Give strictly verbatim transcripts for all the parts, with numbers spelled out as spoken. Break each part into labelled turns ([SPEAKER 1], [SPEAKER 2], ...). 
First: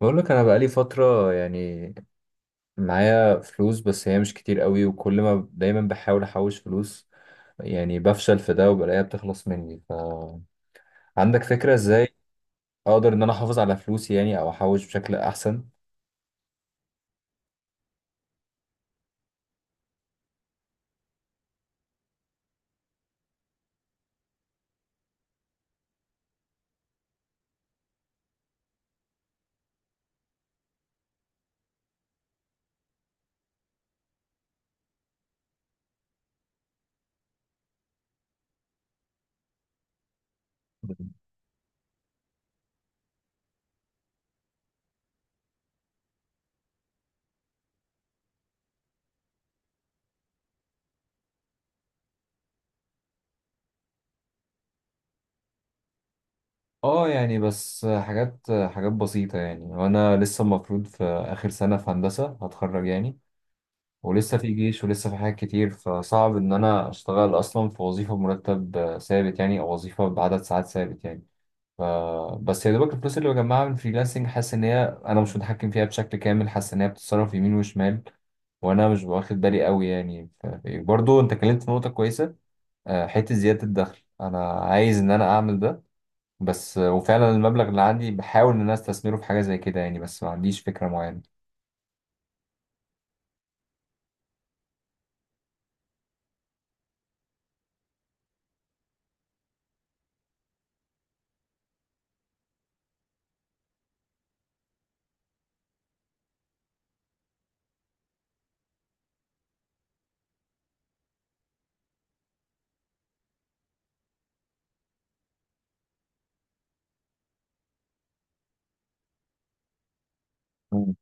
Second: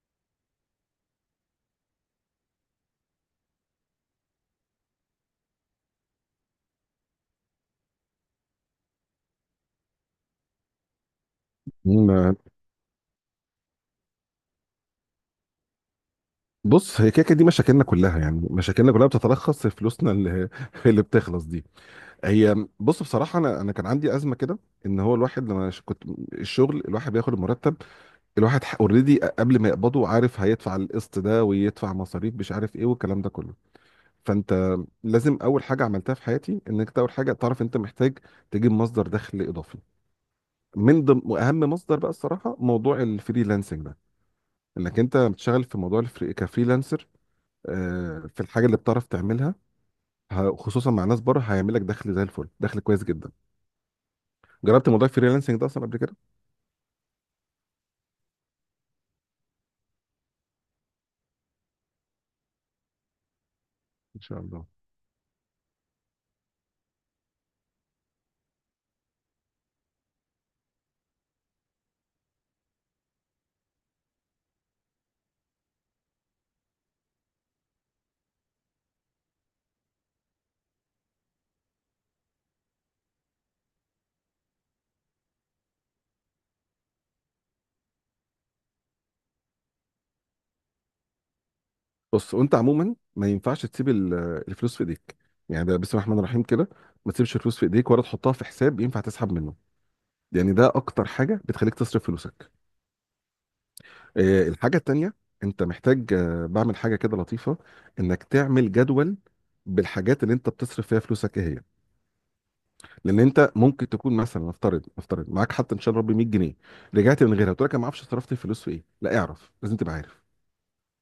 [SPEAKER 1] بقول لك انا بقالي فتره يعني معايا فلوس، بس هي مش كتير قوي، وكل ما دايما بحاول احوش فلوس يعني بفشل في ده، وبلاقيها بتخلص مني. ف عندك فكره ازاي
[SPEAKER 2] مم،
[SPEAKER 1] اقدر ان انا احافظ على فلوسي يعني، او احوش بشكل احسن؟
[SPEAKER 2] بص هي كده كده دي مشاكلنا كلها، يعني مشاكلنا كلها بتتلخص في فلوسنا اللي اللي بتخلص دي. هي بص بصراحه انا انا كان عندي ازمه كده. ان هو الواحد لما ش- كنت الشغل الواحد بياخد المرتب، الواحد اوريدي قبل ما يقبضه عارف هيدفع القسط ده ويدفع مصاريف مش عارف ايه والكلام ده كله. فانت لازم اول حاجه عملتها في حياتي انك أنت اول حاجه تعرف انت محتاج تجيب مصدر دخل اضافي. من ضمن واهم مصدر بقى الصراحه موضوع الفريلانسنج ده، انك انت بتشتغل في موضوع الفري كفريلانسر، آه، في الحاجه اللي بتعرف تعملها، ه- خصوصا مع ناس بره هيعمل لك دخل زي الفل، دخل كويس جدا. جربت موضوع الفريلانسنج ده اصلا قبل كده؟
[SPEAKER 1] اه، يعني بس حاجات حاجات بسيطة يعني، وانا لسه المفروض في اخر سنة في هندسة هتخرج يعني،
[SPEAKER 2] ان
[SPEAKER 1] ولسه
[SPEAKER 2] شاء
[SPEAKER 1] في
[SPEAKER 2] الله.
[SPEAKER 1] جيش ولسه في حاجات كتير، فصعب ان انا اشتغل اصلا في وظيفة بمرتب ثابت يعني، او وظيفة بعدد ساعات ثابت يعني. ف... بس يا دوبك الفلوس اللي بجمعها من فريلانسنج، حاسس ان هي انا مش متحكم فيها بشكل كامل، حاسس ان هي بتتصرف يمين وشمال، وانا مش واخد بالي قوي يعني. ف... برضو انت اتكلمت في نقطة كويسة. آه، حتة زيادة الدخل انا عايز ان انا اعمل ده. بس آه، وفعلا المبلغ اللي عندي بحاول ان انا استثمره في حاجة زي كده يعني، بس ما عنديش فكرة معينة.
[SPEAKER 2] بص وانت عموما ما ينفعش تسيب ال- الفلوس في ايديك، يعني ده بسم الله الرحمن الرحيم كده. ما تسيبش الفلوس في ايديك ولا تحطها في حساب ينفع تسحب منه، يعني ده اكتر حاجه بتخليك تصرف فلوسك. آه، الحاجه التانيه انت محتاج، آه، بعمل حاجه كده لطيفه، انك تعمل جدول بالحاجات اللي انت بتصرف فيها فلوسك ايه هي. لان انت ممكن تكون مثلا نفترض نفترض معاك حتى ان شاء الله ربي مية جنيه، رجعت من غيرها قلت لك انا ما اعرفش صرفت الفلوس في ايه. لا، اعرف، لازم تبقى عارف
[SPEAKER 1] مم.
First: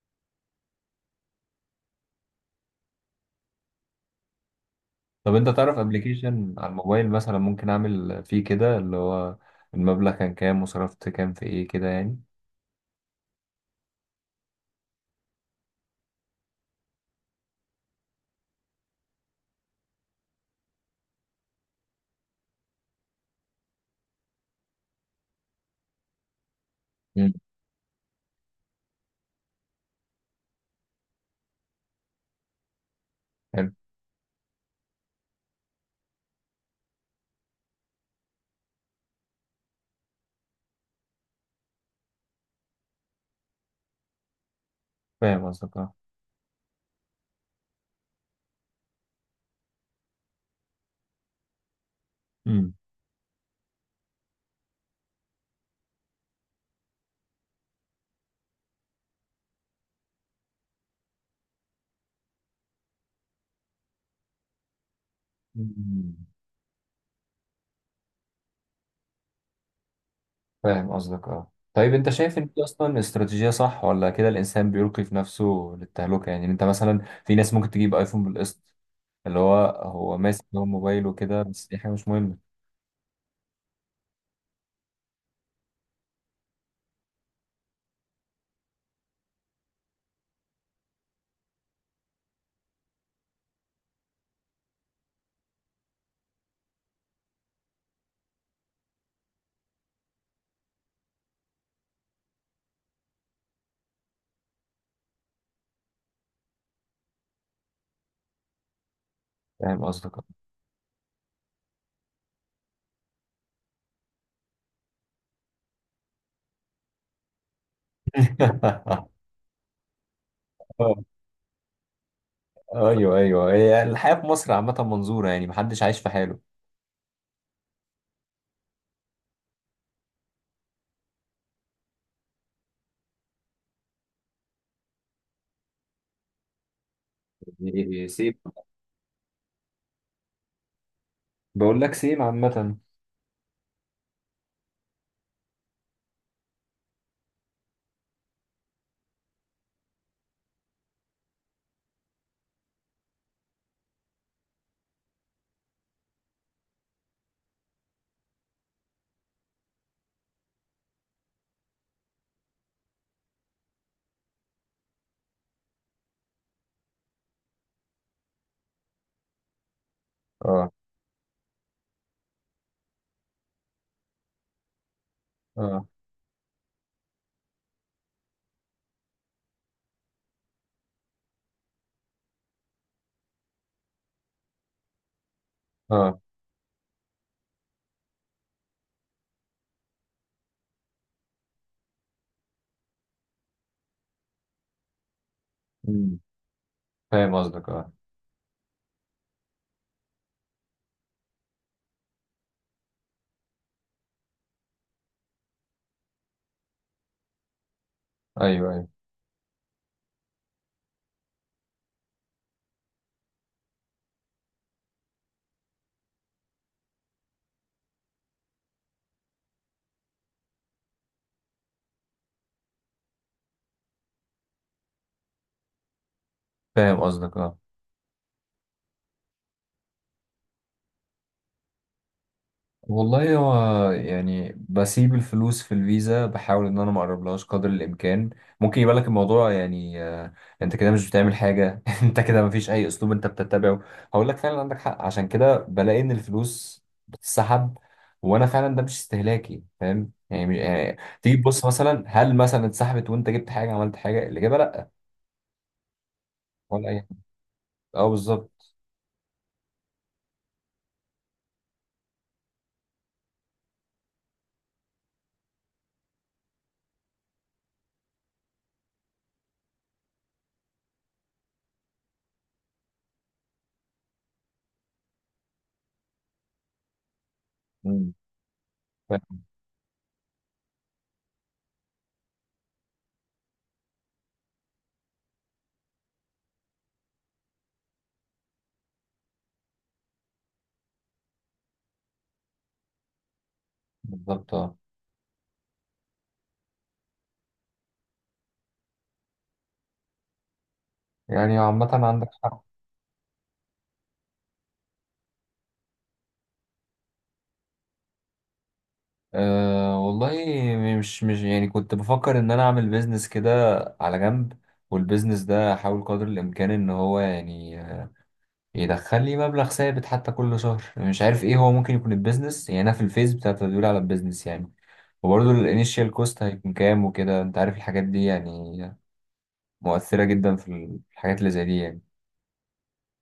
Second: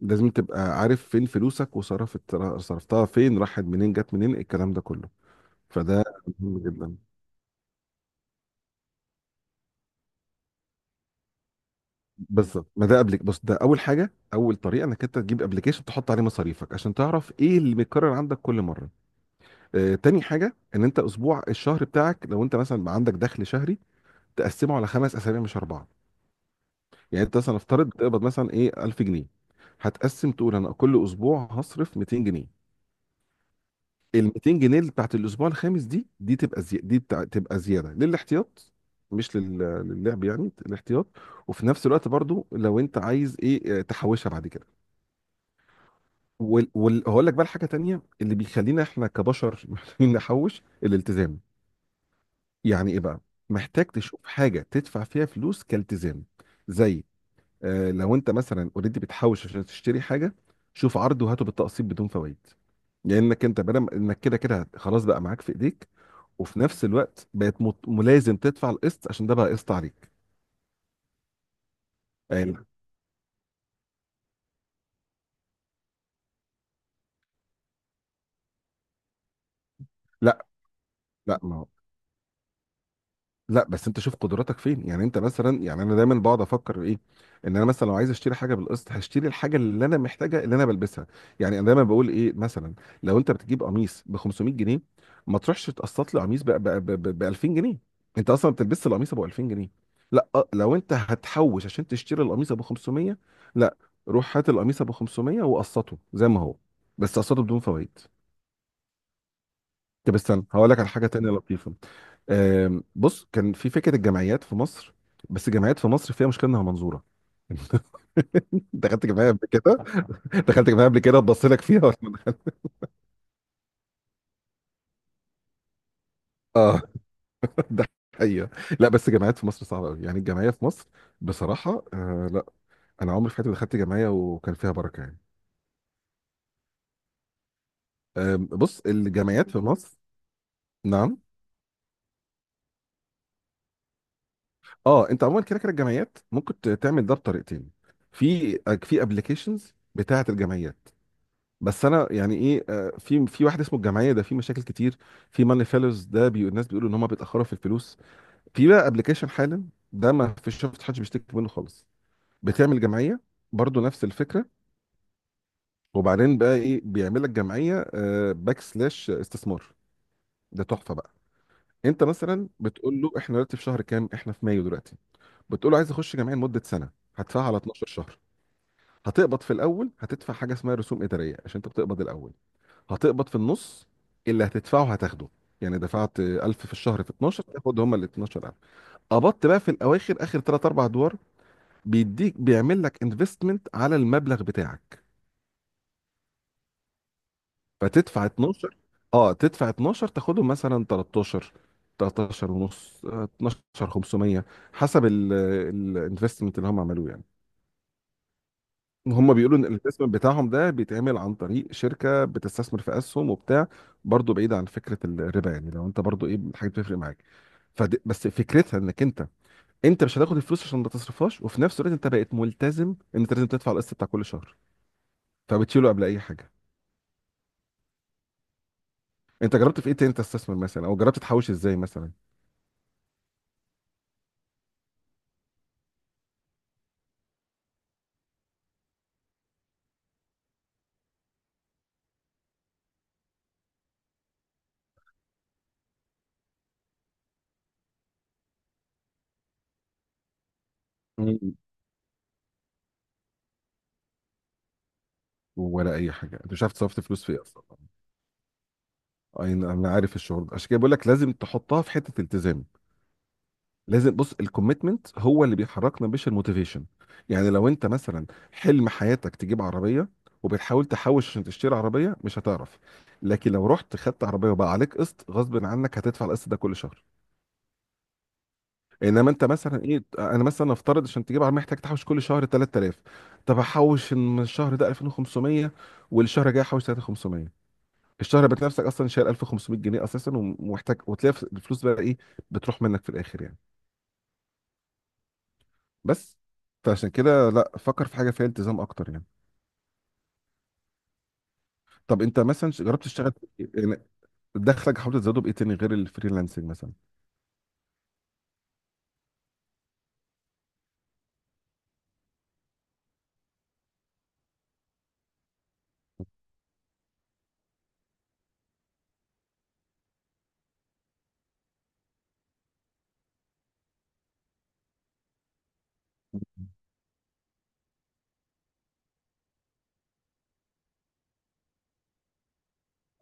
[SPEAKER 2] لازم تبقى عارف فين فلوسك، وصرفت صرفتها فين، راحت منين جت منين الكلام ده كله.
[SPEAKER 1] طب انت تعرف
[SPEAKER 2] فده
[SPEAKER 1] ابلكيشن
[SPEAKER 2] مهم
[SPEAKER 1] على
[SPEAKER 2] جدا.
[SPEAKER 1] الموبايل مثلا ممكن اعمل فيه كده اللي هو المبلغ كان كام، وصرفت كام في ايه كده يعني.
[SPEAKER 2] بالظبط ما ده قبلك، بص ده اول حاجه، اول طريقه انك انت تجيب ابلكيشن تحط عليه مصاريفك عشان تعرف ايه اللي بيتكرر عندك كل مره. آه تاني حاجه ان انت اسبوع الشهر بتاعك، لو انت مثلا عندك دخل شهري تقسمه على خمس اسابيع مش اربعه. يعني
[SPEAKER 1] مم.
[SPEAKER 2] انت مثلا افترض بتقبض مثلا ايه ألف جنيه، هتقسم تقول انا كل اسبوع هصرف ميتين جنيه.
[SPEAKER 1] حلو.
[SPEAKER 2] ال ميتين جنيه اللي بتاعت الاسبوع الخامس دي، دي تبقى زي... دي بتاع... تبقى زياده للاحتياط، مش لل... للعب، يعني الاحتياط. وفي نفس الوقت برضو لو انت عايز ايه اه، تحوشها بعد كده.
[SPEAKER 1] فاهم قصدك، اه.
[SPEAKER 2] وال... وال... هقول لك بقى حاجه تانية اللي بيخلينا احنا كبشر محتاجين نحوش، الالتزام.
[SPEAKER 1] مم.
[SPEAKER 2] يعني ايه بقى؟ محتاج تشوف حاجه تدفع فيها فلوس كالتزام، زي، آه، لو انت مثلا اوريدي بتحوش عشان تشتري حاجه، شوف عرض وهاته بالتقسيط بدون فوائد. لانك انت بدل انك كده كده هت- خلاص بقى معاك في ايديك،
[SPEAKER 1] مم.
[SPEAKER 2] وفي نفس الوقت بقت مت- ملازم تدفع القسط عشان ده بقى قسط عليك.
[SPEAKER 1] فاهم قصدك، اه. طيب انت شايف ان
[SPEAKER 2] يعني
[SPEAKER 1] دي اصلا استراتيجية صح، ولا كده الانسان بيلقي في نفسه للتهلكة يعني؟ انت مثلا في ناس ممكن تجيب ايفون بالقسط، اللي هو هو ماسك
[SPEAKER 2] لا
[SPEAKER 1] هو موبايل
[SPEAKER 2] لا
[SPEAKER 1] وكده،
[SPEAKER 2] ما
[SPEAKER 1] بس دي حاجة مش مهمة.
[SPEAKER 2] لا بس انت شوف قدراتك فين. يعني انت مثلا، يعني انا دايما بقعد افكر ايه، ان انا مثلا لو عايز اشتري حاجه بالقسط هشتري الحاجه اللي انا محتاجها اللي انا بلبسها. يعني انا دايما بقول ايه مثلا، لو انت بتجيب قميص ب خمسمية جنيه، ما تروحش تقسط لي قميص ب ألفين جنيه. انت اصلا بتلبس القميص ابو ألفين جنيه؟ لا. اه، لو انت هتحوش عشان تشتري القميص ابو خمسمية، لا، روح هات القميص ابو خمسمية وقسطه زي ما هو، بس قسطه بدون فوائد.
[SPEAKER 1] فاهم قصدك
[SPEAKER 2] طب استنى هقول لك على حاجه تانيه لطيفه. آم، بص كان في فكره الجمعيات في مصر، بس الجمعيات في مصر فيها مشكله انها منظوره. دخلت
[SPEAKER 1] اه.
[SPEAKER 2] جمعيه قبل كده دخلت جمعيه قبل كده اتبص لك فيها ولا ما دخلت؟
[SPEAKER 1] آه، ايوه ايوه، هي الحياة في مصر عامة منظورة يعني، محدش عايش في حاله.
[SPEAKER 2] اه ده حقيقه. لا بس الجمعيات في مصر صعبه قوي، يعني الجمعيه في مصر بصراحه آه لا، انا عمري في حياتي ما دخلت جمعيه وكان فيها بركه يعني.
[SPEAKER 1] إيه، سيم.
[SPEAKER 2] آم، بص الجمعيات في مصر، نعم.
[SPEAKER 1] بقول لك سيم عامة.
[SPEAKER 2] اه انت عموما كده كده الجمعيات ممكن ت- تعمل ده بطريقتين. في في ابلكيشنز بتاعه الجمعيات، بس انا يعني ايه، آه، في في واحد اسمه الجمعيه ده في مشاكل كتير، في ماني فيلرز، ده بي الناس بيقولوا ان هم بيتاخروا في الفلوس. في بقى ابلكيشن حالا ده ما فيش شفت حد بيشتكي منه خالص، بتعمل جمعيه برضو نفس الفكره. وبعدين بقى ايه؟ بيعمل لك جمعيه باك سلاش استثمار، ده
[SPEAKER 1] اه،
[SPEAKER 2] تحفه بقى. انت مثلا بتقول له احنا دلوقتي في شهر كام، احنا في مايو دلوقتي، بتقول له
[SPEAKER 1] اه،
[SPEAKER 2] عايز اخش جمعيه لمده سنه، هدفعها على اتناشر شهر. هتقبض في الاول هتدفع حاجه اسمها رسوم اداريه عشان انت بتقبض الاول. هتقبض في النص اللي هتدفعه هتاخده، يعني دفعت
[SPEAKER 1] اه.
[SPEAKER 2] ألف في الشهر في اتناشر تاخد هما ال اتناشر ألف. قبضت بقى في الاواخر اخر تلات اربعة ادوار، بيديك، بيعمل لك انفستمنت على المبلغ بتاعك.
[SPEAKER 1] أمم. فاهم قصدك، اه.
[SPEAKER 2] فتدفع اتناشر اه تدفع اتناشر تاخدهم مثلا ثلاثة عشر، تلتاشر ونص، آه، اتناشر خمسمية، حسب الانفستمنت اللي هم عملوه يعني.
[SPEAKER 1] ايوه، ايوه.
[SPEAKER 2] هم بيقولوا ان الانفستمنت بتاعهم ده بيتعمل عن طريق شركه بتستثمر في اسهم وبتاع، برضه بعيد عن فكره الربا، يعني لو انت برضه ايه حاجه بتفرق معاك. فد... بس فكرتها انك انت، انت مش هتاخد الفلوس عشان ما تصرفهاش، وفي نفس الوقت انت بقيت ملتزم ان انت لازم تدفع القسط بتاع كل شهر، فبتشيله قبل اي حاجه.
[SPEAKER 1] فاهم قصدك، اه.
[SPEAKER 2] انت جربت في ايه تاني تستثمر مثلا، او جربت تحوش ازاي مثلا؟
[SPEAKER 1] والله هو يعني بسيب الفلوس في الفيزا، بحاول ان انا ما اقربلهاش قدر الامكان. ممكن يبقى لك الموضوع يعني آه، انت كده مش بتعمل حاجه. انت كده ما فيش اي اسلوب انت بتتبعه. هقول لك فعلا عندك حق، عشان كده بلاقي ان الفلوس بتتسحب، وانا فعلا ده مش استهلاكي. فاهم يعني، مش- يعني تيجي
[SPEAKER 2] مم.
[SPEAKER 1] تبص مثلا هل مثلا اتسحبت وانت جبت حاجه، عملت حاجه؟ الاجابه لا،
[SPEAKER 2] ولا اي حاجه، انت مش عارف
[SPEAKER 1] ولا اي
[SPEAKER 2] تصرف
[SPEAKER 1] حاجه.
[SPEAKER 2] فلوس في ايه اصلا.
[SPEAKER 1] اه، بالظبط.
[SPEAKER 2] أي- انا عارف الشعور ده، عشان كده بقول لك لازم تحطها في حته التزام. لازم بص، الكوميتمنت هو اللي بيحركنا مش الموتيفيشن. يعني لو انت مثلا حلم حياتك تجيب عربيه، وبتحاول تحوش عشان تشتري عربيه مش هتعرف. لكن لو رحت خدت عربيه وبقى عليك قسط غصب عنك هتدفع القسط ده كل شهر.
[SPEAKER 1] مم.
[SPEAKER 2] انما
[SPEAKER 1] فاهم.
[SPEAKER 2] انت مثلا ايه، انا مثلا افترض عشان تجيب عربيه محتاج تحوش كل شهر تلات آلاف، طب احوش من الشهر ده ألفين وخمسمية، والشهر الجاي احوش تلات آلاف وخمسمية. الشهر بتلاقي نفسك اصلا شايل ألف وخمسمية جنيه اساسا ومحتاج، وتلاقي الفلوس بقى ايه، بتروح منك في الاخر يعني.
[SPEAKER 1] بالظبط، اه.
[SPEAKER 2] بس، فعشان كده لا فكر في حاجه فيها التزام اكتر يعني.
[SPEAKER 1] يعني عامه
[SPEAKER 2] طب
[SPEAKER 1] عندك
[SPEAKER 2] انت
[SPEAKER 1] حق.
[SPEAKER 2] مثلا ش- جربت تشتغل في إيه يعني؟ دخلك حاولت تزوده بايه تاني غير الفريلانسنج مثلا؟
[SPEAKER 1] أه، والله مش مش يعني كنت بفكر ان انا اعمل بيزنس كده على جنب، والبيزنس ده احاول قدر الامكان ان هو يعني يدخل لي مبلغ ثابت حتى كل شهر، مش عارف ايه هو ممكن يكون البيزنس يعني، انا في الفيز بتاع التدوير على البيزنس يعني. وبرضه الانيشال كوست هيكون كام وكده، انت عارف الحاجات دي يعني، مؤثرة جدا في الحاجات اللي زي دي يعني.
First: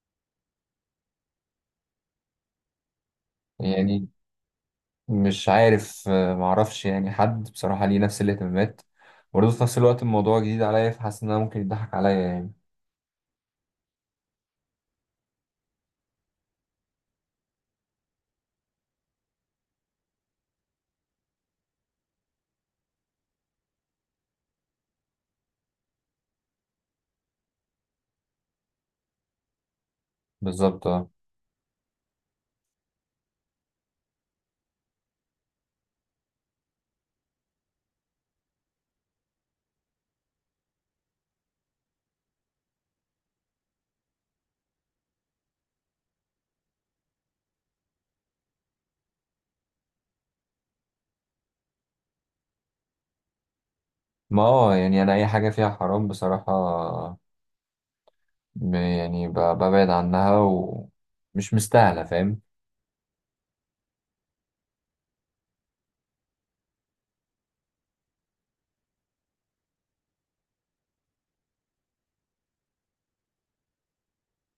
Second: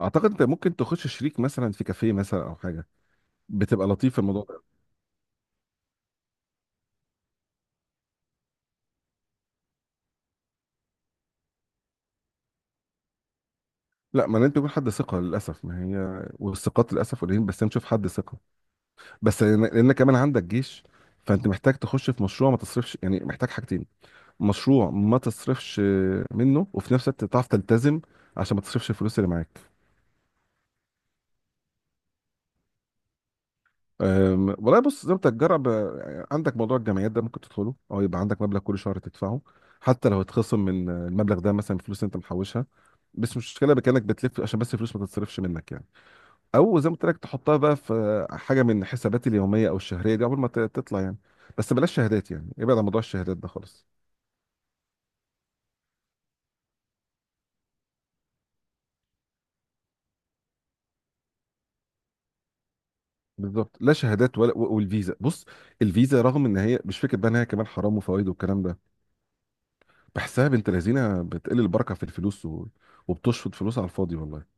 [SPEAKER 2] اعتقد انت ممكن تخش شريك مثلا في كافيه مثلا او حاجه، بتبقى
[SPEAKER 1] يعني
[SPEAKER 2] لطيف في الموضوع ده.
[SPEAKER 1] مش عارف، آه، معرفش يعني حد بصراحة ليه نفس الاهتمامات. برضه في نفس الوقت الموضوع جديد عليا، فحاسس ان انا ممكن يضحك عليا يعني.
[SPEAKER 2] لا ما لازم يكون حد ثقه للاسف، ما هي والثقات للاسف قليلين، بس نشوف حد ثقه. بس لان لأن كمان عندك جيش، فانت محتاج تخش في مشروع ما تصرفش، يعني محتاج حاجتين، مشروع ما تصرفش منه، وفي نفس الوقت تعرف تلتزم عشان ما تصرفش الفلوس اللي معاك.
[SPEAKER 1] بالظبط، اه.
[SPEAKER 2] أم، والله بص زي ما بتتجرب، أه، عندك موضوع الجمعيات ده ممكن تدخله، او يبقى عندك مبلغ كل شهر تدفعه، حتى لو هتخصم من أه، المبلغ ده مثلا فلوس انت محوشها، بس مش مشكله بكانك بتلف عشان بس الفلوس ما تتصرفش منك يعني. او زي ما قلت لك تحطها بقى في أه، حاجه من حساباتي اليوميه او الشهريه دي قبل ما ت- تطلع يعني. بس بلاش شهادات، يعني ابعد عن موضوع الشهادات ده خالص.
[SPEAKER 1] ما هو يعني انا اي حاجه فيها حرام بصراحه، ب- يعني ب- ببعد عنها، ومش مستاهله، فاهم.
[SPEAKER 2] بالظبط، لا شهادات ولا و- والفيزا. بص الفيزا رغم ان هي مش فكره بقى ان هي كمان حرام وفوائد والكلام ده، بحسها بنت لذينه بتقل البركه في الفلوس و... وبتشفط فلوس على الفاضي والله.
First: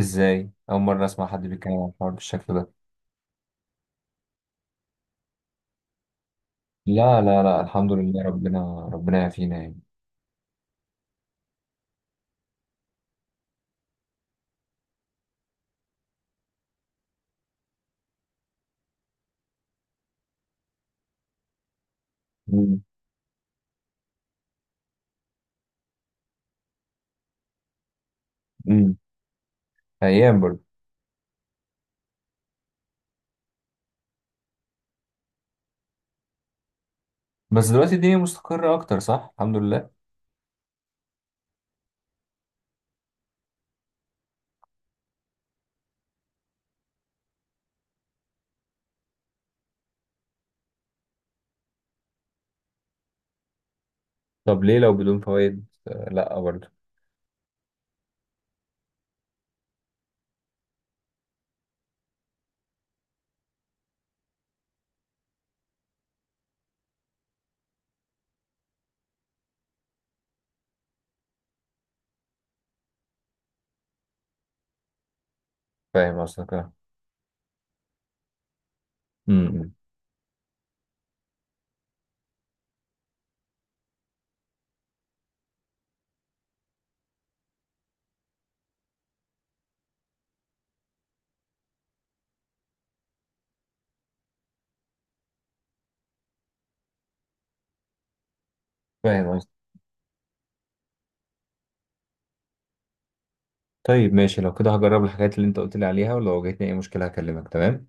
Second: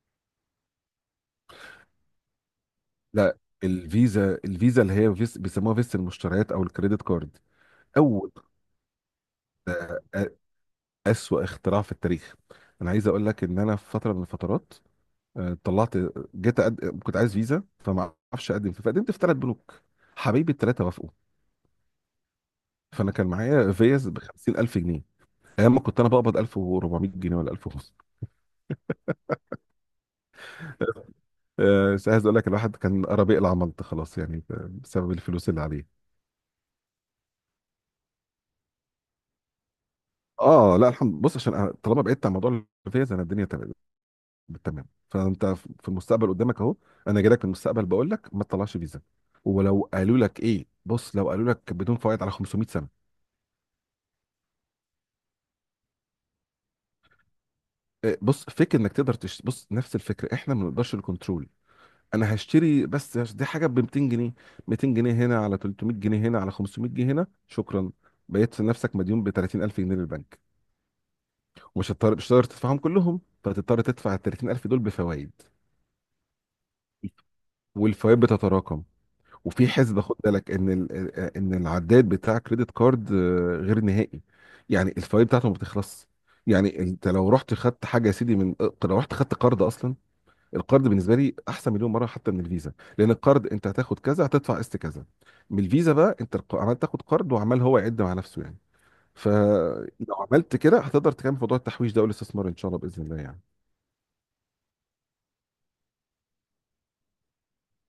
[SPEAKER 1] ازاي اول مره اسمع حد بيتكلم عن الحوار بالشكل ده؟
[SPEAKER 2] لا الفيزا، الفيزا اللي هي فيس بيسموها فيزا المشتريات او الكريدت
[SPEAKER 1] لا،
[SPEAKER 2] كارد،
[SPEAKER 1] لا، لا، الحمد لله،
[SPEAKER 2] اول
[SPEAKER 1] ربنا ربنا يعافينا يعني.
[SPEAKER 2] آه، آه، اسوأ اختراع في التاريخ. انا عايز اقول لك ان انا في فتره من الفترات، آه، طلعت، جيت أقد... كنت عايز فيزا فما اعرفش اقدم فيه، فقدمت في ثلاث بنوك، حبايبي الثلاثه وافقوا،
[SPEAKER 1] امم.
[SPEAKER 2] فانا كان معايا فيز ب خمسين ألف جنيه ايام ما كنت انا بقبض ألف واربعمية جنيه ولا ألف وخمسمية.
[SPEAKER 1] امم. ايام برضه.
[SPEAKER 2] أه بس عايز اقول لك الواحد كان قرب يقلع ملط خلاص يعني، ب- بسبب الفلوس اللي عليه.
[SPEAKER 1] بس دلوقتي الدنيا مستقره اكتر، صح، الحمد لله.
[SPEAKER 2] اه لا الحمد، بص عشان أنا طالما بعدت عن موضوع الفيز انا الدنيا تمام، تمام. فانت في المستقبل قدامك اهو، انا جاي لك من المستقبل بقول لك ما تطلعش فيزا. ولو قالوا لك ايه، بص لو قالوا لك بدون فوائد على خمسمية سنة سنه،
[SPEAKER 1] طب ليه؟ لو بدون فوائد آه، لا، برضه.
[SPEAKER 2] إيه، بص فكر انك تقدر تش... بص نفس الفكره احنا ما بنقدرش الكنترول. انا هشتري بس هش- دي حاجه ب ميتين جنيه، ميتين جنيه هنا، على تلتمية جنيه هنا، على خمسمية جنيه هنا، شكرا، بقيت في نفسك مديون ب تلاتين ألف جنيه للبنك، ومش هتضطر، مش هتقدر تدفعهم كلهم، فتضطر تدفع ال تلاتين ألف دول بفوائد،
[SPEAKER 1] فاهم قصدك، اه.
[SPEAKER 2] والفوائد بتتراكم. وفي
[SPEAKER 1] امم.
[SPEAKER 2] حسبة خد بالك ان ال- ان العداد بتاع كريدت كارد، آه، غير نهائي، يعني الفوائد بتاعته ما بتخلص. يعني انت لو رحت خدت حاجه يا سيدي من، لو رحت خدت قرض اصلا، القرض بالنسبه لي احسن مليون مره حتى من الفيزا، لان القرض انت هتاخد كذا هتدفع قسط كذا. من الفيزا بقى انت الق- عمال تاخد قرض وعمال هو يعد مع نفسه يعني.
[SPEAKER 1] فاهم قصدك.
[SPEAKER 2] فلو عملت كده هتقدر تكمل موضوع التحويش ده والاستثمار ان شاء الله باذن الله يعني.
[SPEAKER 1] طيب، ماشي، لو كده هجرب الحاجات اللي انت قلت لي عليها، ولو واجهتني اي مشكله هكلمك، تمام.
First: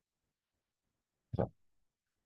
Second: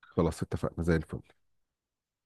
[SPEAKER 2] خلاص اتفقنا، زي الفل.